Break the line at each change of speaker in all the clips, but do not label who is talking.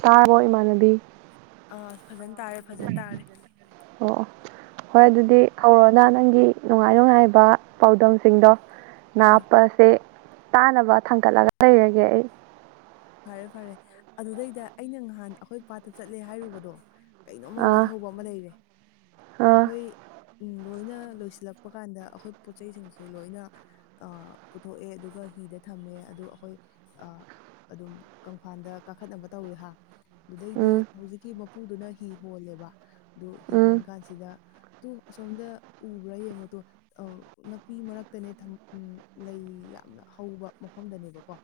ꯇꯥꯔꯕꯣ ꯏꯃꯥꯟꯅꯕꯤ
ꯑꯥ ꯐꯖꯅ ꯇꯥꯔꯦ ꯐꯖꯅ ꯇꯥꯔꯦ
ꯑꯣ ꯍꯣꯏ ꯑꯗꯨꯗꯤ ꯍꯧꯔꯣꯑꯣꯅ ꯅꯪꯒꯤ ꯅꯨꯡꯉꯥꯏ ꯅꯨꯡꯉꯥꯏꯕ ꯄꯥꯎꯗꯝꯁꯤꯡꯗꯣ
ꯑꯥ
ꯅꯥꯞꯄꯁꯦ ꯇꯥꯅꯕ ꯊꯥꯡꯒꯠꯂꯒ ꯂꯩꯔꯒꯦ ꯑꯩ
ꯐꯔꯦ ꯐꯔꯦ ꯑꯗꯨꯗꯩꯗ ꯑꯩꯅ ꯉꯍꯥꯟ ꯑꯩꯈꯣꯏ ꯄꯥꯠꯇ ꯆꯠꯂꯦ ꯍꯥꯏꯔꯨꯕꯗꯣ ꯀꯩꯅꯣꯃ
ꯑꯥ
ꯋꯥꯊꯍꯧꯕ ꯑꯃ ꯂꯩꯔꯦ
ꯑꯥ
ꯑꯩꯈꯣꯏ ꯂꯣꯏꯅ ꯂꯣꯏꯁꯤꯜꯂꯛꯄ ꯀꯥꯟꯗ ꯑꯩꯈꯣꯏ ꯄꯣꯠ ꯆꯩꯁꯤꯡꯁꯦ ꯂꯣꯏꯅ ꯑ ꯄꯨꯊꯣꯛꯑꯦ ꯑꯗꯨꯒ ꯍꯤꯗ ꯊꯝꯃꯦ ꯑꯗꯨ ꯑꯩꯈꯣꯏ ꯑ ꯑꯗꯨꯝ ꯀꯪꯐꯥꯟꯗ ꯀꯥꯈꯠꯅꯕ ꯇꯧꯔꯦ ꯍꯥ ꯑꯗꯨꯗꯩꯗꯤ
ꯎꯝ
ꯍꯧꯖꯤꯛꯀꯤ ꯃꯄꯨꯗꯨꯅ ꯍꯤ ꯍꯣꯜꯂꯦꯕ ꯑꯗꯨ ꯍꯤ
ꯎꯝ
ꯍꯣꯟ ꯀꯥꯟꯁꯤꯗ ꯇꯨ ꯑꯁꯣꯝꯗ ꯎꯕ꯭ꯔꯥ ꯌꯦꯡꯉꯣ ꯇꯨ ꯅꯥꯄꯤ ꯃꯔꯛꯇꯅꯦ ꯂꯩ ꯌꯥꯝꯅ ꯍꯧꯕ ꯃꯐꯝꯗꯅꯦꯕꯀꯣ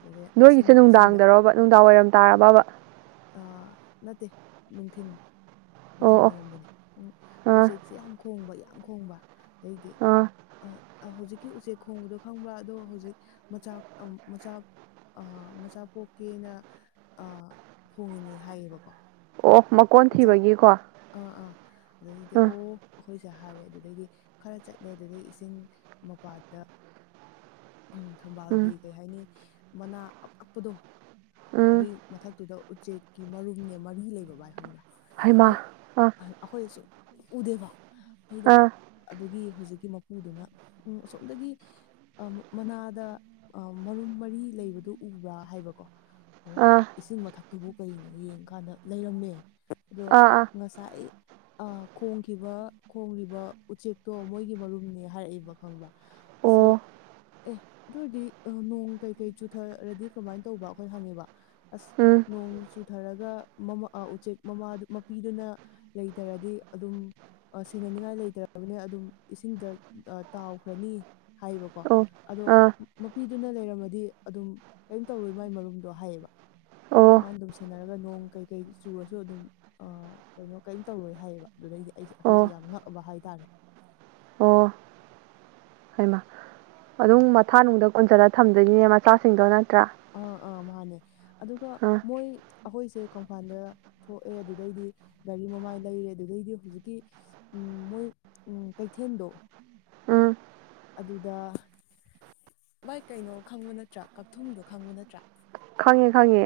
ꯑꯗꯨꯗꯤ
ꯅꯣꯏꯒꯤꯁꯦ ꯅꯨꯡꯗꯥꯡꯗꯔꯔꯣꯕ ꯅꯨꯡꯗꯥꯡ ꯋꯥꯏꯔꯝ ꯇꯥꯔꯕ꯭ꯔꯕ
ꯑꯥ ꯅꯠꯇꯦ ꯅꯨꯡꯊꯤꯟ
ꯑꯣ
ꯅꯨꯡꯊꯤꯜ
ꯑꯣ
ꯋꯥꯏꯔꯝꯗꯅꯤ ꯎꯝ
ꯑꯥ
ꯎꯆꯦꯛꯁꯤ ꯌꯥꯝ ꯈꯣꯡꯕ ꯌꯥꯝ ꯈꯣꯡꯕ ꯑꯗꯩꯗꯤ
ꯑꯥ
ꯑ ꯍꯧꯖꯤꯛꯀꯤ ꯎꯆꯦꯛ ꯈꯣꯡꯕꯗꯣ ꯈꯪꯕ꯭ꯔꯥ ꯑꯗꯣ ꯍꯧꯖꯤꯛ ꯃꯆꯥꯥꯛ ꯃꯆꯥꯥꯛ ꯃꯆꯥ ꯄꯣꯛꯀꯦꯅ ꯈꯣꯡꯉꯤꯅꯦ ꯍꯥꯏꯌꯦꯕꯀꯣ
ꯑꯣ ꯃꯀꯣꯟ
ꯆꯥꯛ
ꯊꯤꯕꯒꯤꯀꯣ
ꯑꯥ ꯑꯥ ꯑꯗꯨꯏꯗꯤ
ꯑꯥ
ꯑꯣ ꯑꯩꯈꯣꯏꯆꯦ ꯍꯥꯏꯔꯦ ꯑꯗꯨꯗꯩꯗꯤ ꯈꯔ ꯆꯠꯂꯦ ꯑꯗꯨꯗꯒꯤ ꯏꯁꯤꯡ ꯃꯄꯥꯗ ꯎꯝ
ꯎꯝ
ꯊꯝꯕꯥꯜꯒꯤ ꯀꯩ ꯍꯥꯏꯅꯤ ꯃꯅꯥ ꯑꯄꯥꯛꯄꯗꯣ
ꯎꯝ
ꯑꯗꯨꯏ ꯃꯊꯛꯇꯨꯗ ꯎꯆꯦꯛꯀꯤ ꯃꯔꯨꯝꯅꯦ ꯃꯔꯤ ꯂꯩꯕ ꯕꯥꯏ ꯈꯪꯕ꯭ꯔꯥ
ꯍꯩꯃꯥ
ꯑꯩ
ꯑꯥ
ꯑꯩꯈꯣꯏ ꯁꯨꯛ ꯎꯗꯦꯕ ꯑꯩ ꯗ
ꯑꯥ
ꯑꯗꯨꯒꯤ ꯍꯧꯖꯤꯛꯀꯤ ꯃꯄꯨꯗꯨꯅ ꯎꯝ ꯑꯁꯣꯝꯗꯒꯤ ꯑ ꯃꯅꯥꯗ ꯑ ꯃꯔꯨꯝ ꯃꯔꯤ ꯂꯩꯕꯗꯨ ꯎꯕ꯭ꯔꯥ ꯍꯥꯏꯕꯀꯣ ꯑꯗ
ꯑꯥ
ꯏꯁꯤꯡ ꯃꯊꯛꯇꯨꯕꯨ ꯀꯩꯅꯣ ꯌꯦꯡꯀꯥꯟꯗ ꯂꯩꯔꯝꯃꯦ ꯑꯗꯣ
ꯑꯥ ꯑꯥ
ꯉꯁꯥꯏ ꯑ ꯈꯣꯡꯈꯤꯕ ꯈꯣꯡꯔꯤꯕ ꯎꯆꯦꯛꯇꯣ ꯃꯣꯏꯒꯤ ꯃꯔꯨꯝꯅꯦ ꯍꯥꯏꯔꯛꯏꯕ ꯈꯪꯕ꯭ꯔ ꯑꯁꯦ
ꯑꯣ
ꯑꯦ ꯑꯗꯨ ꯑꯣꯏꯔꯗꯤ ꯑ ꯅꯣꯡ ꯀꯩ ꯀꯩ ꯆꯨꯊꯔꯗꯤ ꯀꯔꯃꯥꯏ ꯇꯧꯕ ꯑꯩꯈꯣꯏ ꯍꯪꯉꯦꯕ ꯑꯁ
ꯎꯝ
ꯅꯣꯡ ꯆꯨꯊꯔꯒ ꯃꯃꯥ ꯑ ꯎꯆꯦꯛ ꯃꯃꯥꯗꯨ ꯃꯄꯤꯗꯨꯅ ꯂꯩꯇꯔꯗꯤ ꯑꯗꯨꯝ ꯑ ꯁꯦꯟꯅꯅꯤꯡꯉꯥꯏ ꯂꯩꯇꯔꯕꯅꯦ ꯑꯗꯨꯝ ꯏꯁꯤꯡꯗ ꯑ ꯇꯥꯎꯈ꯭ꯔꯅꯤ ꯍꯥꯏꯌꯦꯕꯀꯣ
ꯑꯣ
ꯑꯗꯣ
ꯑꯥ
ꯃꯄꯤꯗꯨꯅ ꯂꯩꯔꯝꯃꯗꯤ ꯑꯗꯨꯝ ꯀꯩꯝ ꯇꯧꯔꯣꯏ ꯃꯥꯏ ꯃꯔꯨꯝꯗꯣ ꯍꯥꯏꯌꯦꯕ
ꯑꯣ
ꯃꯥꯅ ꯑꯗꯨꯝ ꯁꯦꯟꯅꯔꯒ ꯅꯣꯡ ꯀꯩ ꯀꯩ ꯆꯨꯔꯁꯨ ꯗꯨ ꯑꯗꯨꯝ ꯑ ꯀꯩꯅꯣ ꯀꯩꯝ ꯇꯧꯔꯣꯏ ꯍꯥꯏꯌꯦꯕ ꯑꯗꯨꯗꯩꯗꯤ ꯑꯩꯁꯦ
ꯑꯣ
ꯑꯩꯈꯣꯏꯁꯦ ꯌꯥꯝ ꯉꯛꯑꯕ ꯍꯥꯏꯇꯥꯔꯦ
ꯑꯣ ꯍꯩꯃꯥ ꯑꯗꯨꯝ ꯃꯊꯥꯅꯨꯡꯗ ꯀꯣꯟꯖꯜꯂ ꯊꯝꯗꯣꯏꯅꯤꯅꯦ ꯃꯆꯥꯁꯤꯡꯗꯣ ꯅꯠꯇ꯭ꯔꯥ
ꯑꯥ ꯑꯥ ꯃꯥꯟꯅꯦ ꯑꯗꯨꯒ
ꯑꯥ
ꯃꯣꯏ ꯑꯈꯣꯏꯁꯦ ꯀꯪꯐꯥꯟꯗ ꯊꯣꯛꯑꯦ ꯑꯗꯨꯗꯩꯗꯤ ꯒꯥꯔꯤ ꯃꯃꯥꯏ ꯂꯩꯔꯦ ꯑꯗꯨꯗꯩꯗꯤ ꯍꯧꯖꯤꯛꯀꯤ ꯎꯝ ꯃꯣꯏ ꯎꯝ ꯀꯩꯊꯦꯟꯗꯣ
ꯎꯝ
ꯑꯗꯨꯗ ꯚꯥꯏ ꯀꯩꯅꯣ ꯈꯪꯕ ꯅꯠꯇ꯭ꯔꯥ ꯀꯛꯊꯨꯝꯗꯣ ꯈꯪꯕ ꯅꯠꯇ꯭ꯔꯥ
ꯈꯪꯉꯦ ꯈꯪꯉꯦ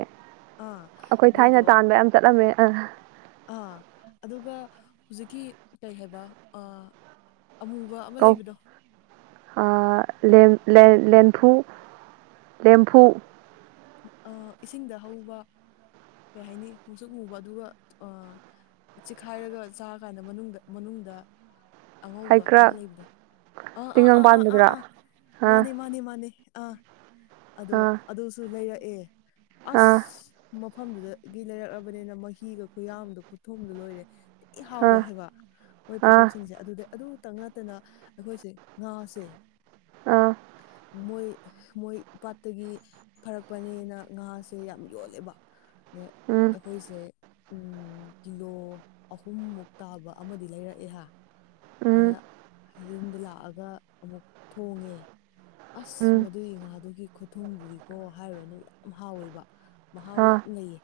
ꯑꯥ
ꯑꯩꯈꯣꯏ ꯊꯥꯏꯅ
ꯑꯗꯨꯏꯗꯣ
ꯇꯥꯟꯕ ꯌꯥꯝ ꯆꯠꯂꯝꯃꯦ ꯑ
ꯑꯥ ꯑꯗꯨꯒ ꯍꯧꯖꯤꯛꯀꯤ ꯀꯩ ꯍꯥꯏꯕ ꯑ ꯑꯃꯨꯕ ꯃ ꯂꯩꯕꯗꯣ
ꯑ ꯂꯦꯝ ꯂꯦ ꯂꯦꯟꯐꯨ ꯂꯦꯝꯐꯨ
ꯑꯥ ꯏꯁꯤꯡꯗ ꯍꯧꯕ ꯀꯩ ꯍꯥꯏꯅꯤ ꯃꯨꯁꯨꯛ ꯃꯨꯕ ꯑꯗꯨꯒ ꯑꯥ ꯆꯤꯈꯥꯏꯔꯒ ꯆꯥꯔ ꯀꯥꯟꯗ ꯃꯅꯨꯡꯗ ꯃꯅꯨꯡꯗ ꯑꯉꯧꯕ ꯑꯃ
ꯍꯩꯀ꯭ꯔꯛ
ꯂꯩꯕꯗꯣ ꯑꯥ ꯑꯥ
ꯇꯤꯡꯉꯪ
ꯑꯥ ꯑꯥ ꯑꯥ
ꯄꯥꯟꯕꯗꯨꯔꯥ
ꯑꯥ
ꯑꯥ
ꯃꯥꯅꯤ ꯃꯥꯅꯤ ꯃꯥꯅꯤ ꯑꯥ ꯑꯗꯣ
ꯑꯥ
ꯑꯗꯨꯁꯨ ꯂꯩꯔꯛꯑꯦ ꯑꯁ
ꯑꯥ
ꯃꯐꯝꯗꯨꯗꯒꯤ ꯂꯩꯔꯛꯂꯕꯅꯤꯅ ꯃꯍꯤꯒ ꯈꯨꯌꯥꯝꯗꯣ ꯈꯨꯊꯨꯝꯗꯣ ꯂꯣꯏꯔꯦ ꯊꯤ ꯍꯥꯎꯋꯦ
ꯑꯥ
ꯍꯥꯏꯕ ꯃꯣꯏ
ꯑꯥ
ꯄꯣꯠꯊꯣꯛꯁꯤꯡꯁꯦ ꯑꯗꯨꯗꯩ ꯑꯗꯨꯇꯪ ꯅꯠꯇꯅ ꯑꯩꯈꯣꯏꯁꯦ ꯉꯥꯁꯦ
ꯑꯥ
ꯃꯣꯏ ꯃꯣꯏ ꯄꯥꯠꯇꯒꯤ ꯐꯔꯛꯄꯅꯦꯅ ꯉꯥꯁꯦ ꯌꯥꯝ ꯌꯣꯜꯂꯦꯕ ꯗꯩ
ꯎꯝ
ꯑꯩꯈꯣꯏꯁꯦ ꯎꯝ ꯀꯤꯂꯣ ꯑꯍꯨꯝꯃꯨꯛ ꯇꯥꯕ ꯑꯃꯗꯤ ꯂꯩꯔꯛꯑꯦ ꯍꯥ
ꯎꯝ
ꯑꯗꯨꯗ ꯌꯨꯝꯗ ꯂꯥꯛꯑꯒ ꯑꯃꯨꯛ ꯊꯣꯡꯉꯦ ꯑꯁ
ꯎꯝ
ꯃꯗꯨꯏ ꯉꯥꯗꯨꯒꯤ ꯈꯨꯠ ꯊꯨꯝꯗꯨꯗꯤꯀꯣ ꯍꯥꯏꯔꯨꯔꯅꯨ ꯌꯥꯝ ꯍꯥꯎꯋꯦꯕ ꯃꯍꯥꯎ
ꯑꯥ
ꯌꯥꯝ ꯂꯩꯌꯦ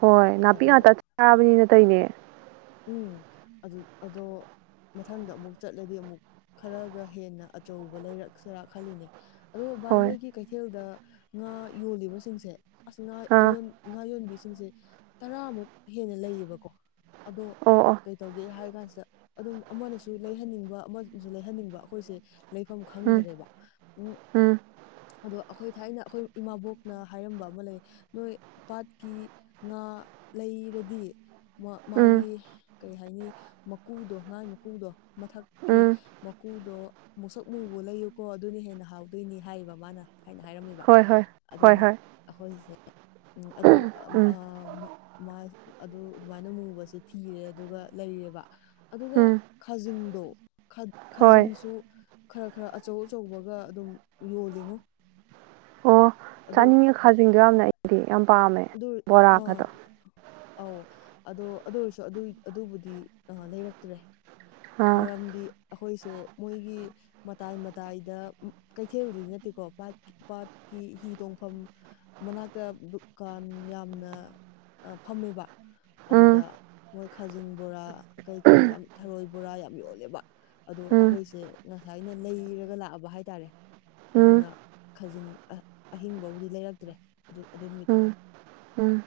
ꯍꯣꯏ ꯅꯥꯄꯤ
ꯑꯗꯣ
ꯉꯥꯛꯇ ꯆꯥꯕꯅꯤꯅ ꯇꯩꯅꯦ
ꯎꯝ ꯑꯗꯨ ꯑꯗꯣ ꯃꯊꯪꯗ ꯑꯃꯨꯛ ꯆꯠꯂꯗꯤ ꯑꯃꯨꯛ ꯈꯔꯒ ꯍꯦꯟꯅ ꯑꯆꯧꯕ ꯂꯩꯔꯛꯁꯤꯔ ꯈꯜꯂꯤꯅꯦ ꯑꯗꯨꯒ ꯚꯥꯏ
ꯍꯣꯏ
ꯃꯣꯏꯒꯤ ꯀꯩꯊꯦꯜꯗ ꯉꯥ ꯌꯣꯜꯂꯤꯕꯁꯤꯡꯁꯦ ꯑꯁ ꯉꯥ
ꯑꯥ
ꯑꯌꯣꯟ ꯉꯥ ꯌꯣꯟꯕꯤꯁꯤꯡꯁꯦ ꯇꯔꯥꯃꯨꯛ ꯍꯦꯟꯅ ꯂꯩꯌꯦꯕꯀꯣ ꯑꯗꯣ
ꯑꯣ ꯑꯣ
ꯀꯩꯇꯧꯒꯦ ꯍꯥꯏ ꯀꯥꯟꯁꯤꯗ ꯑꯗꯨꯝ ꯑꯃꯅꯁꯨ ꯂꯩꯍꯟꯅꯤꯡꯕ ꯑꯃꯅꯁꯨ ꯂꯩꯍꯟꯅꯤꯡꯕ ꯑꯩꯈꯣꯏꯁꯦ ꯂꯩꯐꯝ
ꯎꯝ
ꯈꯪꯗ꯭ꯔꯦꯕ ꯎꯝ ꯑꯗꯣ ꯑꯩꯈꯣꯏ ꯊꯥꯏꯅ ꯑꯩꯈꯣꯏ ꯏꯃꯥꯕꯣꯛꯅ ꯍꯥꯏꯔꯝꯕ ꯑꯃ ꯂꯩ ꯅꯣꯏ ꯄꯥꯠꯀꯤ ꯉꯥ ꯂꯩꯔꯗꯤ
ꯎꯝ
ꯃꯥꯒꯤ ꯀꯩ ꯍꯥꯏꯅꯤ ꯃꯀꯨꯗꯣ ꯉꯥ ꯃꯀꯨꯗꯣ ꯃꯊꯛꯀꯤ
ꯎꯝ
ꯃꯀꯨꯗꯣ ꯃꯨꯁꯛ ꯃꯨꯕ ꯂꯩꯌꯨꯀꯣ ꯑꯗꯨꯅ ꯍꯦꯟꯅ ꯍꯥꯎꯗꯣꯏꯅꯤ ꯍꯥꯏꯕ ꯃꯥꯅ ꯍꯥꯏꯅ ꯍꯥꯏꯔꯝꯃꯤꯕ
ꯍꯣꯏ ꯍꯣꯏ ꯍꯣꯏ
ꯑꯗꯨꯅ
ꯍꯣꯏ
ꯑꯩꯈꯣꯏꯁꯦ ꯑꯗꯨ
ꯎꯝ
ꯑꯗꯨ ꯑꯗꯨꯃꯥꯏꯅ ꯃꯨꯕꯁꯦ ꯊꯤꯔꯦ ꯑꯗꯨꯒ ꯂꯩꯔꯦꯕ ꯑꯗꯨꯒ
ꯎꯝ
ꯈꯖꯤꯡꯗꯣ
ꯍꯣꯏ
ꯈꯥꯖꯤꯡꯁꯨ ꯈꯔ ꯈꯔ ꯑꯆꯧ ꯑꯆꯧꯕꯒ ꯑꯗꯨꯝ ꯌꯣꯜꯂꯤꯉꯣ
ꯑꯣ
ꯑꯗꯣ
ꯆꯥꯅꯤꯡꯉꯦ ꯈꯥꯖꯗꯣ ꯌꯥꯝꯅ ꯑꯩꯗꯤ ꯌꯥꯝ ꯄꯥꯝꯃꯦ
ꯑꯗꯨ ꯑ
ꯕꯣꯔꯥꯒꯗꯣ
ꯑꯧ ꯑꯗꯣ ꯑꯗꯨ ꯑꯣꯏꯔꯁꯨ ꯑꯗꯨ ꯑꯗꯨꯕꯨꯗꯤ ꯑ ꯂꯩꯔꯛꯇ꯭ꯔꯦ
ꯑꯥ
ꯃꯔꯝꯗꯤ ꯑꯩꯈꯣꯏꯁꯦ ꯃꯣꯏꯒꯤ ꯃꯇꯥꯏ ꯃꯇꯥꯏꯗ ꯀꯩꯊꯦꯜꯔꯨꯗꯗꯤ ꯅꯠꯇꯦꯀꯣ ꯄꯥꯠꯀꯤ ꯍꯤ ꯇꯣꯡꯐꯝ ꯃꯅꯥꯛꯇ ꯗꯨꯀꯥꯟ ꯌꯥꯝꯅ ꯐꯝꯃꯦꯕ
ꯎꯝ
ꯑꯗꯨꯗ ꯃꯣꯏ ꯈꯥꯖꯤꯡ ꯕꯣꯔꯥ ꯀꯩꯀꯩ ꯌꯥꯝ ꯊꯔꯣꯏ ꯕꯣꯔꯥ ꯌꯥꯝ ꯌꯣꯜꯂꯦꯕ ꯑꯗꯣ
ꯎꯝ
ꯑꯩꯈꯣꯏꯁꯦ ꯉꯁꯥꯏꯅ ꯂꯩꯔꯒ ꯂꯥꯛꯑꯕ ꯍꯥꯏꯇꯥꯔꯦ
ꯎꯝ
ꯑꯗꯨꯅ ꯈꯖꯤꯡ ꯑꯍꯤꯡꯕꯕꯨꯗꯤ ꯂꯩꯔꯛꯇ꯭ꯔꯦ ꯑꯗꯨ ꯑꯗꯨ ꯅꯨꯃꯤꯠꯇꯣ
ꯎꯝ ꯎꯝ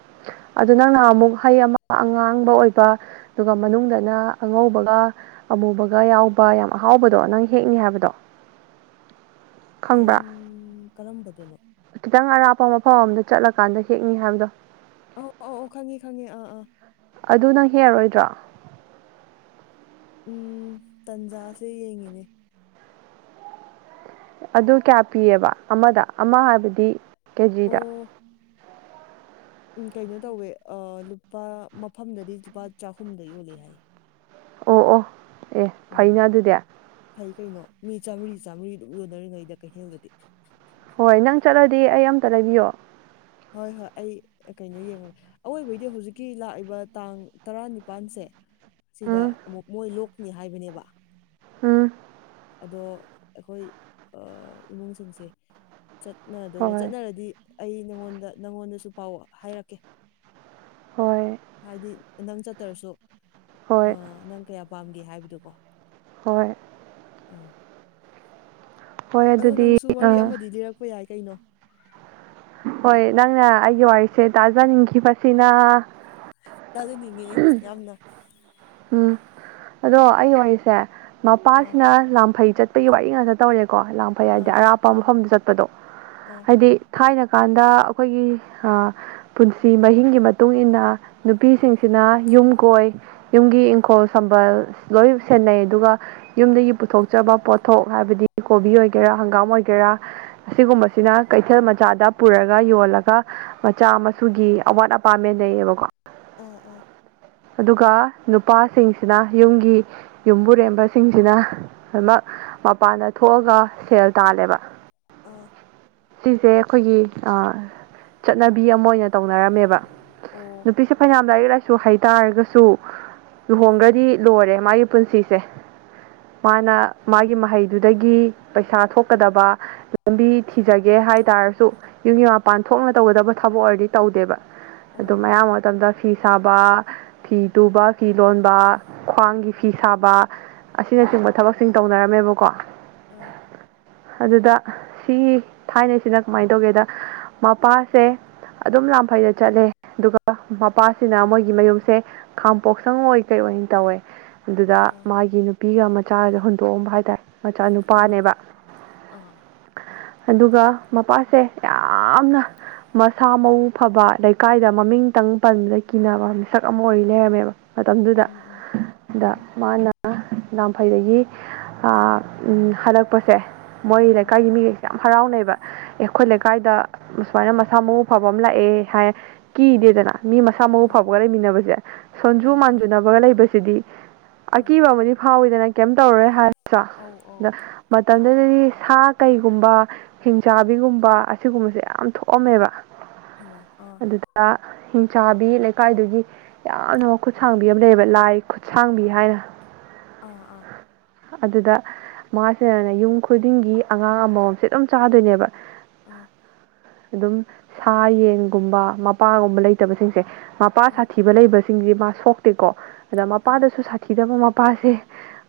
ꯑꯗꯨ ꯅꯪꯅꯍ ꯑꯃꯨꯛ ꯍꯩ ꯑꯃ ꯑꯉꯥꯡꯕ ꯑꯣꯏꯕ ꯑꯗꯨꯒ ꯃꯅꯨꯡꯗꯅ ꯑꯉꯧꯕꯒ ꯑꯃꯨꯕꯒ ꯌꯥꯎꯕ ꯌꯥꯝ ꯑꯍꯥꯎꯕꯗꯣ ꯅꯪ ꯍꯦꯛꯅꯤ ꯍꯥꯏꯕꯗꯣ
ꯀꯔꯝ
ꯈꯪꯕ꯭ꯔꯥ
ꯀꯔꯝꯕꯗꯅꯣ
ꯈꯤꯇꯪ ꯑꯔꯥꯞꯄ ꯃꯐꯝ ꯑꯃꯝꯗ ꯆꯠꯂꯀꯥꯟꯗ ꯍꯦꯛꯅꯤ ꯍꯥꯏꯕꯗꯣ
ꯑꯧ ꯑꯧ ꯑ ꯈꯪꯉꯤ ꯈꯪꯉꯤ ꯑꯥ ꯑꯥ
ꯑꯗꯨ ꯅꯪ ꯍꯦꯔꯣꯏꯗ꯭ꯔꯣ
ꯎꯝ ꯇꯟꯖꯥꯁꯦ ꯌꯦꯡꯉꯤꯅꯦ
ꯑꯗꯨ ꯀꯌꯥ ꯄꯤꯑꯕ ꯑꯃꯗ ꯑꯃ ꯍꯥꯏꯕꯗꯤ ꯀꯦꯖꯤꯗ
ꯎ ꯀꯩꯅꯣ ꯇꯧꯋꯦ ꯂꯨꯄꯥ ꯃꯐꯝꯗꯗꯤ ꯂꯨꯄꯥ ꯆꯍꯨꯝꯗ ꯌꯣꯜꯂꯦ ꯍꯥꯏꯌꯦ
ꯑꯣ ꯑꯣ ꯑꯦ
ꯎꯝ
ꯐꯩꯅ ꯑꯗꯨꯗꯤ
ꯐꯩ ꯀꯩꯅꯣ ꯃꯤ ꯆꯥꯝꯃꯔꯤ ꯆꯥꯝꯃꯔꯤ ꯑꯗꯨꯝ ꯌꯣꯟꯅꯔꯤꯉꯩꯗ ꯀꯩꯊꯦꯜꯒꯗꯤ
ꯍꯣꯏ ꯅꯪ ꯆꯠꯂꯗꯤ ꯑꯩ ꯑꯃꯝꯇ ꯂꯩꯕꯤꯌꯣ
ꯍꯣꯏ ꯍꯣꯏ ꯑꯩ ꯀꯩꯅꯣ ꯌꯦꯡꯉꯒꯦ ꯑꯋꯣꯏꯕꯩꯗꯤ ꯍꯧꯖꯤꯛꯀꯤ ꯂꯥꯛꯏꯕ ꯇꯥꯡ ꯇꯔꯥꯅꯤꯄꯥꯜꯁꯦ ꯁꯤꯗ
ꯎꯝ
ꯑꯃꯨꯛ ꯃꯣꯏ ꯂꯣꯛꯅꯤ ꯍꯥꯏꯕꯅꯦꯕ
ꯎꯝ
ꯑꯗꯣ ꯑꯩꯈꯣꯏ ꯏꯃꯨꯡꯁꯤꯡꯁꯦ
ꯍꯣꯏ
ꯆꯠꯅꯗꯣꯏꯔ ꯆꯠꯅꯔꯗꯤ ꯑꯩ ꯅꯪꯉꯣꯟꯗ ꯅꯪꯉꯣꯟꯗꯁꯨ ꯄꯥꯎ ꯍꯥꯏꯔꯛꯀꯦ
ꯍꯣꯏ
ꯍꯥꯏꯗꯤ ꯅꯪ ꯆꯠꯇ꯭ꯔꯁꯨ
ꯍꯣꯏ
ꯅꯪ ꯀꯌꯥ ꯄꯥꯝꯒꯦ ꯍꯥꯏꯕꯗꯣꯀꯣ
ꯍꯣꯏ
ꯑꯥ
ꯍꯣꯏ
ꯑꯗꯣ
ꯑꯗꯨꯗꯤ
ꯅꯪꯁꯨ ꯋꯥꯔꯤ
ꯑꯥ
ꯑꯃꯗꯤ ꯂꯤꯔꯛꯄ ꯌꯥꯏ ꯀꯩꯅꯣ
ꯍꯣꯏ ꯅꯪꯅ ꯑꯩꯒꯤ ꯋꯥꯔꯤꯁꯦ ꯇꯥꯖꯅꯤꯡꯈꯤꯕꯁꯤꯅ
ꯆꯥꯖꯅꯤꯡꯉꯦ ꯌꯥꯝꯅ
ꯎꯝ ꯑꯗꯣ ꯑꯩ ꯑꯣꯏꯁꯦ
ꯑꯥ
ꯃꯄꯥꯁꯤꯅ ꯂꯥꯐꯩ ꯆꯠ ꯑꯇꯩꯒꯤ ꯋꯥꯔꯤ ꯉꯥꯛꯇ ꯇꯧꯔꯦꯀꯣ ꯂꯥꯡ ꯐꯩ ꯌꯥꯏꯗꯤ ꯑꯔꯥꯞꯄ ꯃꯐꯝꯗ ꯆꯠꯄꯗꯣ
ꯎꯝ
ꯍꯥꯏꯗꯤ ꯊꯥꯏꯅ ꯀꯥꯟꯗ ꯑꯩꯈꯣꯏꯒꯤ ꯄꯨꯟꯁꯤ ꯃꯍꯤꯡꯒꯤ ꯃꯇꯨꯡ ꯏꯟꯅ ꯅꯨꯄꯤꯁꯤꯡꯁꯤꯅ ꯌꯨꯝ ꯀꯣꯏ ꯌꯨꯝꯒꯤ ꯏꯪꯈꯣꯜ ꯁꯝꯕꯜ ꯂꯣꯏ ꯁꯦꯟꯅꯩ ꯑꯗꯨꯒ ꯌꯨꯝꯗꯒꯤ ꯄꯨꯊꯣꯛꯆꯕ ꯄꯣꯠꯊꯣꯛ ꯍꯥꯏꯕꯗꯤ ꯀꯣꯕꯤ ꯑꯣꯏꯒꯦꯔꯥ ꯍꯪꯒꯥꯝ ꯑꯣꯏꯒꯦꯔꯥ ꯑꯁꯤꯒꯨꯝꯕꯁꯤꯅ ꯀꯩꯊꯦꯜ ꯃꯆꯥꯗ ꯄꯨꯔꯒ ꯌꯣꯜꯂꯒ ꯃꯆꯥ ꯃꯁꯨꯒꯤ ꯑꯋꯥꯠ ꯑꯄꯥ ꯃꯦꯟ ꯂꯩꯩꯌꯦꯕꯀꯣ
ꯑꯥ ꯑꯥ
ꯑꯗꯨꯒ ꯅꯨꯄꯥꯁꯤꯡꯁꯤꯅ ꯌꯨꯝꯒꯤ ꯌꯨꯝꯕꯨꯔꯦꯝꯕꯁꯤꯡꯁꯤꯅ ꯂꯣꯏꯃꯛ ꯃꯄꯥꯟꯗ ꯊꯣꯛꯑꯒ ꯁꯦꯜ ꯇꯥꯜꯂꯦꯕ
ꯑ
ꯁꯤꯁꯦ ꯑꯩꯈꯣꯏꯒꯤ ꯑ ꯆꯠꯅꯕꯤ ꯑꯃ ꯑꯣꯏꯅ ꯇꯧꯅꯔꯝꯃꯦꯕ
ꯑꯣ
ꯅꯨꯄꯤꯁꯦ ꯐꯅꯌꯥꯝ ꯂꯥꯏꯔꯤꯛ ꯂꯥꯏꯁꯨ ꯍꯩꯇꯥꯥꯔꯒꯁꯨ ꯂꯨꯍꯣꯡꯒ꯭ꯔꯗꯤ ꯂꯣꯏꯔꯦ ꯃꯥꯒꯤ ꯄꯨꯟꯁꯤꯁꯦ ꯃꯥꯅ ꯃꯥꯒꯤ ꯃꯍꯩꯗꯨꯗꯒꯤ ꯄꯩꯁꯥ ꯊꯣꯛꯀꯗꯕ ꯂꯝꯕꯤ ꯊꯤꯖꯒꯦ ꯍꯥꯏ ꯇꯥꯔꯁꯨ ꯌꯨꯝꯒꯤ ꯃꯄꯥꯟ ꯊꯣꯛꯅ ꯇꯧꯒꯗꯕ ꯊꯕꯛ ꯑꯣꯏꯔꯗꯤ ꯇꯧꯗꯦꯕ ꯑꯗꯨꯝ
ꯑꯣ
ꯑꯌꯥꯝꯕ ꯃꯇꯝꯗ ꯐꯤ ꯁꯥꯕ ꯐꯤ ꯇꯨꯕ ꯐꯤ ꯂꯣꯟꯕ ꯈ꯭ꯋꯥꯡꯒꯤ ꯐꯤ ꯁꯥꯕ
ꯑꯥ
ꯑꯁꯤꯅꯆꯤꯡꯕ ꯊꯕꯛ ꯁꯤꯡ ꯇꯧꯅꯔꯝꯃꯦꯕꯀꯣ
ꯑꯥ
ꯑꯗꯨꯗ ꯁꯤ ꯊꯥꯏꯅꯩꯁꯤꯅ ꯀꯃꯥꯏ ꯇꯧꯒꯦꯗ ꯃꯄꯥꯁꯦ ꯑꯗꯨꯝ ꯂꯥꯡꯐꯩꯗ ꯆꯠꯂꯦ ꯑꯗꯨꯒ ꯃꯄꯥꯁꯤꯅ ꯃꯣꯏꯒꯤ ꯃꯌꯨꯝꯁꯦ ꯈꯥꯝꯄꯣꯛꯁꯪ ꯑꯣꯏ ꯀꯩꯑꯣꯏꯟ ꯇꯧꯋꯦ ꯑꯗꯨꯗ
ꯑꯥ
ꯃꯥꯒꯤ ꯅꯨ ꯄꯤꯒ ꯃꯆꯥꯒ ꯍꯨꯟꯗꯣꯛꯑꯝꯕ ꯍꯥꯏꯇꯥꯔꯦ ꯃꯆꯥ
ꯍꯩꯃꯥ
ꯅꯨꯄꯥꯅꯦꯕ
ꯑꯥ
ꯑꯗꯨꯒ ꯃꯄꯥꯁꯦ ꯌꯥꯝꯅ ꯃꯁꯥ ꯃꯎ ꯐꯕ ꯂꯩꯀꯥꯏꯗ ꯃꯃꯤꯡꯇꯪ ꯄꯟꯕꯗ ꯀꯤꯅꯕ ꯃꯤꯁꯛ ꯑꯃ ꯑꯣꯏꯔꯤ ꯂꯩꯔꯝꯃꯦꯕ ꯃꯇꯝꯗꯨꯗ
ꯎꯝ ꯎꯝ
ꯑꯗꯥ
ꯎꯝ
ꯃꯥꯅ ꯑ ꯂꯥꯝꯐꯩꯗꯒꯤ ꯑꯥ ꯎꯝ ꯍꯜꯂꯛꯄꯁꯦ ꯃꯣꯏ
ꯎꯝ
ꯂꯩꯀꯥꯏꯒꯤ ꯃꯤ ꯌꯥꯝ ꯍꯔꯥꯎꯅꯩꯕ ꯑꯦ ꯑꯩꯈꯣꯏ
ꯑꯥ
ꯂꯩꯀꯥꯏꯗ ꯁꯨꯃꯥꯏꯅ ꯃꯁꯥ ꯃꯎ ꯐꯕ ꯑꯃ ꯂꯥꯛꯑꯦ ꯍꯥꯏ ꯀꯤꯗꯦꯗꯅ ꯃꯤ ꯃꯁꯥ ꯃꯎ
ꯑꯥ
ꯐꯕꯒ ꯂꯩꯃꯤꯟꯅꯕꯖꯦ ꯁꯣꯟꯖꯨ
ꯑꯥ ꯑꯥ
ꯃꯥꯟꯖꯨꯅꯕꯒ ꯂꯩꯕꯁꯤꯗꯤ
ꯑꯥ
ꯑꯀꯤꯕ ꯑꯃꯗꯤ ꯐꯥꯎꯋꯤꯗꯅ ꯀꯩꯝ ꯇꯧꯔꯔꯣꯏ ꯍꯥꯏ ꯁꯨ
ꯑꯧ ꯑꯧ
ꯑꯗ ꯃꯇꯝꯗꯨꯗꯗꯤ ꯁꯥ ꯀꯩꯒꯨꯝꯕ ꯍꯤꯡꯆꯥꯥꯕꯤꯒꯨꯝꯕ ꯑꯁꯤꯒꯨꯝꯕꯁꯦ ꯌꯥꯝ ꯊꯣꯛꯑꯝꯃꯦꯕ
ꯍꯩꯃꯥ ꯑꯥ
[unintelligible] ꯍꯤꯡꯆꯥꯥꯕꯤ ꯂꯩꯀꯥꯏꯗꯨꯒꯤ ꯌꯥꯝꯅ ꯃꯈꯨꯠꯁꯥꯡꯕꯤ ꯑꯃ ꯂꯩꯌꯦꯕ ꯂꯥꯏ ꯈꯨꯠꯁꯥꯡꯕꯤ ꯍꯥꯏꯅ
ꯑꯥ ꯑꯥ
ꯑꯗꯨꯗ ꯃꯥꯁꯤꯅꯅꯦ ꯌꯨꯝ ꯈꯨꯗꯤꯡꯒꯤ ꯑꯉꯥꯡ ꯑꯃꯝꯃꯝꯁꯦ ꯑꯗꯨꯝ ꯆꯥꯗꯣꯏꯅꯦꯕ
ꯑꯥ
ꯑꯗꯨꯝ ꯁꯥ ꯌꯦꯟꯒꯨꯝꯕ ꯃꯄꯥꯒꯨꯝꯕ ꯂꯩꯇꯕꯁꯤꯡꯁꯦ ꯃꯄꯥ ꯁꯥꯊꯤ
ꯑꯥ
ꯂꯩꯕ ꯁꯤꯡꯁꯤ ꯃꯥ ꯁꯣꯛꯇꯦꯀꯣ ꯑꯗ
ꯑꯥ
ꯃꯄꯥꯗꯁꯨ ꯁꯥꯊꯤꯗꯕ ꯃ ꯄꯥꯁꯦ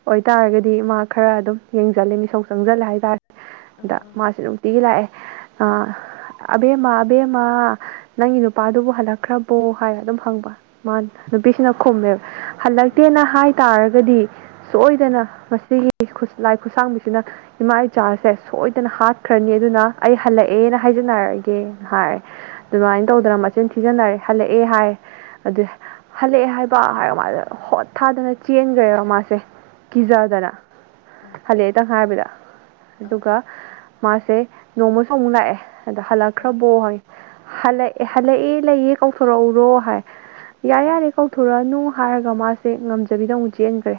ꯑꯣꯏꯇꯥꯔꯒꯗꯤ ꯃꯥ ꯈꯔ ꯑꯗꯨꯝ ꯌꯦꯡꯖꯜꯂꯦ ꯃꯤꯁꯧ ꯆꯪꯖꯜꯂꯦ ꯍꯥꯏꯇꯥꯔꯦ
ꯑꯥ
ꯑꯗ
ꯑꯥ
ꯃꯥꯁꯦ ꯅꯨꯡꯇꯤꯒꯤ ꯂꯥꯛꯑꯦ ꯑꯥ ꯑꯕꯦꯝꯃ ꯑꯕꯦꯝꯃ ꯅꯪꯒꯤ ꯅꯨꯄꯥꯗꯨꯕꯨ ꯍꯜꯂꯛꯈ꯭ꯔꯕꯣ ꯍꯥꯏꯔ ꯑꯗꯨꯝ ꯍꯪꯕ ꯃꯥ ꯅꯨꯄꯤꯁꯤꯅ ꯈꯨꯝꯃꯦ
ꯑꯥ ꯑꯥ ꯑꯥ ꯑꯥ
ꯍꯜꯂꯛꯇꯦꯅ ꯍꯥꯏ ꯇꯥꯔꯒꯗꯤ ꯁꯣꯏꯗꯅ ꯃꯁꯤꯒꯤ ꯂꯥꯏ ꯈꯨꯠꯁꯥꯡꯕꯤꯁꯤꯅ ꯏꯃꯥ ꯏꯆꯥꯁꯦ ꯁꯣꯏꯗꯅ ꯍꯥꯠꯈ꯭ꯔꯅꯤ ꯑꯗꯨꯅ ꯑꯩ ꯍꯜꯂꯛꯑꯦꯅ ꯍꯥꯏꯖꯟꯅꯔꯒꯦꯅ ꯍꯥꯏ ꯑꯗꯨꯃꯥꯏꯟ ꯇꯧꯗꯅ ꯃꯆꯤꯟ ꯊꯤꯖꯤꯟꯅꯔꯦ ꯍꯜꯂꯛꯑꯦ ꯍꯥꯏ ꯑꯗꯨ ꯍꯜꯂꯛꯑꯦ ꯍꯥꯏꯕ ꯍꯥꯏꯔ ꯃꯥꯖꯦ ꯍꯣꯠ ꯊꯥꯗꯅ ꯆꯦꯟꯒ꯭ꯔꯦꯕ ꯃꯥꯁꯦ
ꯑꯥ
ꯀꯤꯖꯗꯅ ꯍꯜꯂꯛꯑꯦꯇꯪ ꯍꯥꯏꯕꯗ
ꯑꯥ
ꯑꯗꯨꯒ ꯃꯥꯁꯦ ꯅꯣꯡꯃꯁꯨ ꯑꯃꯨꯛ ꯂꯥꯛꯑꯦ ꯑꯗ
ꯑꯥ
ꯍꯜꯂꯛꯈ꯭ꯔꯕꯣ ꯍꯥꯏ ꯍꯜꯂꯛ ꯍꯜꯂꯛꯑꯦ ꯂꯩꯌꯦ ꯀꯧꯊꯣꯔꯛꯎꯔꯣ ꯍꯥꯏ ꯌꯥꯔꯦ ꯌꯥꯔꯦ
[unintelligible]
ꯀꯧꯊꯣꯔꯛꯑꯅꯨ ꯍꯥꯏꯔꯒ ꯃꯥꯁꯦ ꯉꯝꯖꯕꯤꯗ ꯑꯃꯨꯛ ꯆꯦꯟꯒ꯭ꯔꯦ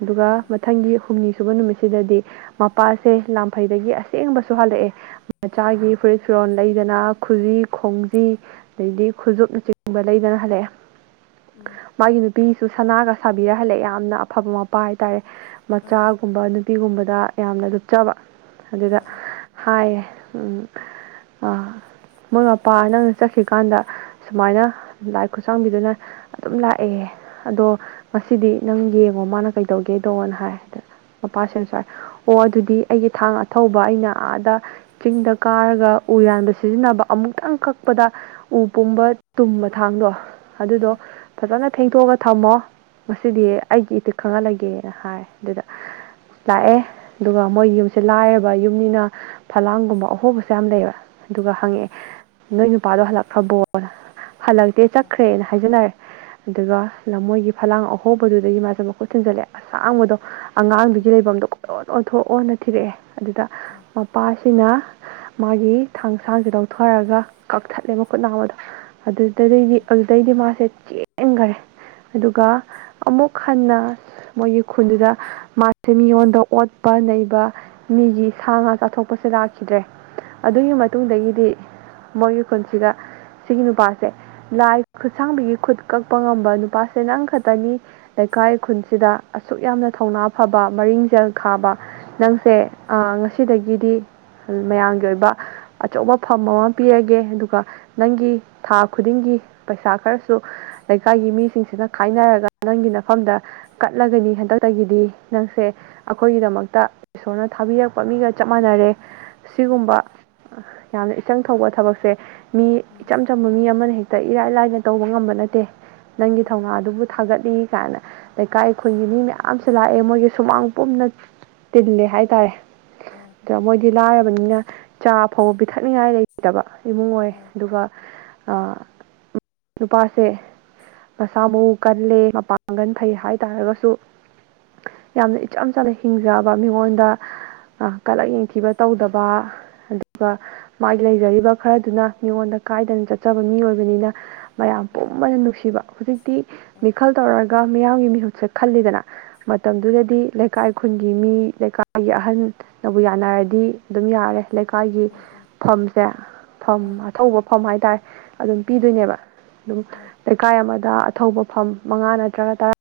ꯑꯗꯨꯒ
ꯑꯥ
ꯃꯊꯪꯒꯤ ꯍꯨꯝꯅꯤ ꯁꯨꯕ ꯅꯨꯃꯤꯠꯁꯤꯗꯗꯤ ꯃꯄꯥꯁꯦ ꯂꯥꯐꯩꯗꯒꯤ ꯑꯁꯦꯡꯕꯁꯨ ꯍꯜꯂꯛꯑꯦ ꯃꯆꯥꯒꯤ ꯐꯨꯔꯤꯠ ꯐꯤꯔꯣꯜ ꯂꯩꯗꯅ ꯈꯨꯖꯤ ꯈꯣꯡꯖꯤ ꯑꯗꯩꯗꯤ ꯈꯨꯁꯨꯞꯅ ꯆꯤꯡꯕ ꯂꯩꯗꯅ ꯍꯜꯂꯛꯑꯦ
ꯎꯝ
ꯃꯥꯒꯤ ꯅꯨꯄꯤꯁꯨ ꯁꯅꯥꯒ ꯁꯥꯕꯤꯔꯍꯜꯂꯛꯑꯦ ꯌꯥꯝꯅ ꯑꯐꯕ ꯃꯄꯥ ꯍꯥꯏꯇꯥꯔꯦ
ꯑꯥ ꯑꯥ
ꯃꯆꯥꯒꯨꯝꯕ ꯅꯨꯄꯤꯒꯨꯝꯕꯗ ꯌꯥꯝꯅ ꯂꯨꯞꯆꯕ
ꯑꯥ
ꯑꯗꯨꯗ
ꯑꯥ
ꯍꯥꯏꯌꯦ ꯑꯥ ꯃꯣꯏ ꯃꯄꯥ ꯅꯪꯅ ꯆꯠꯈꯔꯤꯀꯥꯟꯗ ꯁꯨꯃꯥꯏꯅ ꯂꯥꯏ ꯈꯨꯠꯁꯥꯡꯕꯤꯗꯨꯅ ꯑꯗꯨꯝ ꯂꯥꯛꯑꯦ ꯑꯗꯣ ꯉꯁꯤꯗꯤ ꯅꯪ ꯌꯦꯡꯉꯣ ꯃꯥꯅ ꯀꯩꯗꯧꯒꯦꯗꯧꯕꯅ ꯍꯥꯏꯗꯅ ꯃꯄꯥ ꯁ ꯁ꯭ꯏ ꯑꯣ ꯑꯗꯨꯗꯤ ꯑꯩꯒꯤ ꯊꯥꯡ ꯑꯊꯧꯕ ꯑꯩꯅ ꯑꯥꯗ ꯆꯤꯡꯗ ꯀꯥꯔꯒ ꯎ ꯌꯥꯟꯗ ꯁꯤꯖꯤꯟꯅꯕ ꯑꯃꯨꯛꯇꯪ ꯀꯛꯄꯗ ꯎ ꯄꯨꯝꯕ ꯇꯨꯝꯕ ꯈꯊꯥꯡꯗꯣ ꯑꯗꯨꯗꯣ ꯐꯖꯅ ꯊꯦꯡꯗꯣꯛꯑꯒ ꯊꯝꯃꯣ ꯉꯁꯤꯗꯤ ꯑꯩꯒꯤ ꯏ ꯈꯪꯍꯜꯂꯒꯦꯅ ꯍꯥꯏ ꯑꯗꯨꯗ ꯂꯥꯛꯑꯦ ꯑꯗꯨꯒ ꯃꯣꯏ ꯌꯨꯝꯁꯦ ꯂꯥꯏꯔꯕ ꯌꯨꯝꯅꯤꯅ ꯐꯂꯥꯡꯒꯨꯝꯕ ꯑꯍꯣꯕꯁꯨ ꯌꯥꯝ ꯂꯩꯕ ꯑꯗꯨꯒ
ꯑꯥ ꯑꯥ
ꯍꯪꯉꯛꯑꯦ
ꯑꯥ
ꯅꯣꯏ ꯅꯨꯄꯥꯗꯣ ꯍꯜꯂꯛꯈ꯭ꯔꯕꯣꯅ ꯍꯜꯂꯛꯇꯦ
ꯑꯥ
ꯆꯠꯈ꯭ꯔꯦꯅ ꯍꯥꯏꯖꯅꯔꯦ ꯑꯗꯨꯒ ꯂꯝꯃꯣꯏꯒꯤ ꯐꯂꯥꯡ ꯑꯍꯣꯕꯗꯨꯗꯒꯤ ꯃꯥꯁꯦ ꯃꯈꯨꯠ ꯊꯤꯟꯖꯜꯂꯦ ꯑꯁꯥꯡꯕꯗꯣ ꯑꯉꯥꯡꯗꯨꯒꯤ
ꯎꯝ
ꯂꯩꯐꯝꯗꯣ ꯀꯣꯏ ꯑꯣꯟ ꯑꯣꯟꯊꯣꯛ ꯑꯣꯅ ꯊꯤꯔꯛꯑꯦ ꯑꯗꯨꯗ
ꯑꯥ
ꯃꯄꯥ ꯁꯤꯅ ꯃꯥꯒꯤ ꯊꯥꯡꯁꯥꯡꯁꯦ ꯂꯧꯊꯔꯒ ꯀꯛꯊꯠꯂꯦꯕ ꯈꯨꯠꯅꯥ ꯑꯃꯗꯣ
ꯑ
ꯑꯗꯨꯗꯩꯗꯤ ꯑꯗꯨꯗꯩꯗꯤ ꯃꯥꯁꯦ ꯆꯦꯟꯈꯔꯦ ꯑꯗꯨꯒ ꯑꯃꯨꯛ ꯈꯟꯅ ꯃꯣꯏꯒꯤ ꯈꯨꯟꯗꯨꯗ ꯃꯥꯁꯦ ꯃꯤꯉꯣꯟꯗ ꯑꯣꯠꯄ ꯅꯩꯕ ꯃꯤꯒꯤ ꯁꯥ ꯉꯥ ꯆꯥꯊꯣꯛꯄꯁꯦ ꯂꯥꯛꯀꯦ ꯈꯤꯗ꯭ꯔꯦ
ꯎꯝ
ꯑꯗꯨꯒꯤ ꯃꯇꯨꯡꯗꯒꯤꯗꯤ ꯃꯣꯏꯒꯤ ꯈꯨꯟꯁꯤꯗ ꯁꯤꯒꯤ ꯅꯨꯄꯥ ꯁꯦ ꯂꯥꯏ ꯈꯨꯠꯁꯥꯡꯕꯤꯒꯤ ꯈꯨꯠ ꯀꯛꯄ ꯉꯝꯕ ꯅꯨꯄꯥꯁꯦ ꯅꯪ ꯈꯛꯇꯅꯤ ꯂꯩꯀꯥꯏ ꯈꯨꯟꯁꯤꯗ ꯑꯁꯨꯛ ꯌꯥꯝꯅ ꯊꯧꯅꯥ ꯐꯕ ꯃꯔꯤꯡꯖꯦꯜ ꯈꯥꯕ ꯅꯪꯁꯦ ꯑ ꯉꯁꯤꯗꯒꯤꯗꯤ ꯃꯌꯥꯝꯒꯤ ꯑꯣꯏꯕ ꯑꯆꯧꯕ ꯐꯝ ꯑꯃ ꯄꯤꯔꯒꯦ ꯑꯗꯨꯒ ꯅꯪꯒꯤ ꯊꯥ ꯈꯨꯗꯤꯡꯒꯤ ꯄꯩꯁꯥ ꯈꯔꯁꯨ ꯂꯩꯀꯥꯏꯒꯤ ꯃꯤꯁꯤꯡꯁꯤꯅ ꯈꯥꯏꯅꯔꯒ ꯅꯪꯒꯤ ꯅꯐꯝꯗ ꯀꯠꯂꯒꯅꯤ ꯍꯟꯗꯛꯇꯒꯤꯗꯤ ꯅꯪꯁꯦ ꯑꯩꯈꯣꯏꯒꯤꯗꯃꯛꯇ ꯏꯁꯣꯔꯅ ꯊꯥꯕꯤꯔꯛꯄ ꯃꯤꯒ ꯆꯞ ꯃꯥꯟꯅꯔꯦ
ꯎꯝ
ꯁꯤꯒꯨꯝꯕ ꯌꯥꯝꯅ ꯏꯆꯪ ꯊꯧꯕ ꯊꯕꯛꯁꯦ ꯃꯤ
ꯎꯝ
ꯇꯝꯕ ꯃꯤ ꯑꯃꯅ ꯍꯦꯛꯇ ꯏꯔꯥꯏ ꯂꯥꯏꯅ ꯇꯧꯕ ꯉꯝꯕ ꯅꯠꯇꯦ ꯅꯪꯒꯤ
ꯎꯝ
ꯊꯧꯅꯥ ꯑꯗꯨꯕꯨ ꯊꯥꯒꯠꯂꯤ ꯀꯥꯏꯅ ꯂꯩꯀꯥꯏ ꯑꯩꯈꯣꯏꯒꯤ ꯃꯤ ꯃꯌꯥꯝ ꯂꯥꯛꯑꯦ ꯃꯣꯏꯒꯤ ꯁꯨꯃꯥꯡ ꯄꯨꯝꯅ ꯇꯤꯜꯂꯦ ꯍꯥꯏꯇꯥꯔꯦ
ꯑ ꯑ
ꯑꯗ ꯃꯣꯏꯗꯤ ꯂꯥꯏꯔꯕꯅꯤꯅ ꯆꯥꯐꯥꯎꯕ ꯄꯤꯊꯛꯅꯤꯡꯉꯥꯏ ꯂꯩꯇꯕ ꯏꯃꯨꯡ ꯑꯣꯏ
ꯑ
ꯑꯗꯨꯒ ꯑꯥ ꯅꯨꯄꯥꯁꯦ ꯃꯁꯥ ꯃꯎ ꯀꯜꯂꯦ ꯃꯄꯥꯡꯒꯟ ꯐꯩ ꯍꯥꯏ ꯇꯥꯔꯒꯁꯨ ꯌꯥꯝꯅ ꯏꯆꯝ ꯆꯅ ꯍꯤꯡꯖꯕ ꯃꯤꯉꯣꯟꯗ ꯀꯂꯛ ꯌꯦꯡꯊꯤꯕ ꯇꯧꯗꯕ ꯑꯗꯨꯒ ꯃꯥꯒꯤ ꯂꯩꯖꯔꯤꯕ ꯈꯔꯗꯨꯅ ꯃꯤꯉꯣꯟꯗ ꯀꯥꯏꯗꯅ ꯆꯠꯆꯕ ꯃꯤ ꯑꯣꯏꯕꯅꯤꯅ ꯃꯌꯥꯝ ꯄꯨꯝꯕꯅ ꯅꯨꯡꯁꯤꯕ ꯍꯧꯖꯤꯛ ꯇꯤ
ꯑ
ꯃꯤꯈꯜ ꯇꯧꯔꯒ ꯃꯤꯌꯥꯝꯒꯤ ꯃꯤꯍꯨꯠꯁꯦ ꯈꯜꯂꯤꯗꯅ ꯃꯇꯝꯗꯨꯗꯗꯤ ꯂꯩꯀꯥꯏ ꯈꯨꯟꯒꯤ ꯃꯤ ꯂꯩꯀꯥꯏ ꯑꯩꯒꯤ ꯑꯍꯟꯅꯕꯨ ꯌꯥꯅꯔꯗꯤ ꯑꯗꯨꯝ ꯌꯥꯔꯦ ꯂꯩꯀꯥꯏꯒꯤ
ꯑ
ꯐꯝꯁꯦ ꯐꯝ
ꯑ
ꯑꯊꯧꯕ ꯐꯝ ꯍꯥꯏꯇꯥꯔꯦ ꯑꯗꯨꯝ
ꯑ
ꯄꯤꯗꯣꯏꯅꯦꯕ ꯑꯗꯨꯝ
ꯑ
ꯂꯩꯀꯥꯏ ꯑꯃꯗ ꯑꯊꯧꯕ ꯐꯝ ꯃꯉꯥ ꯅꯠꯇ꯭ꯔꯒ ꯇꯔꯥ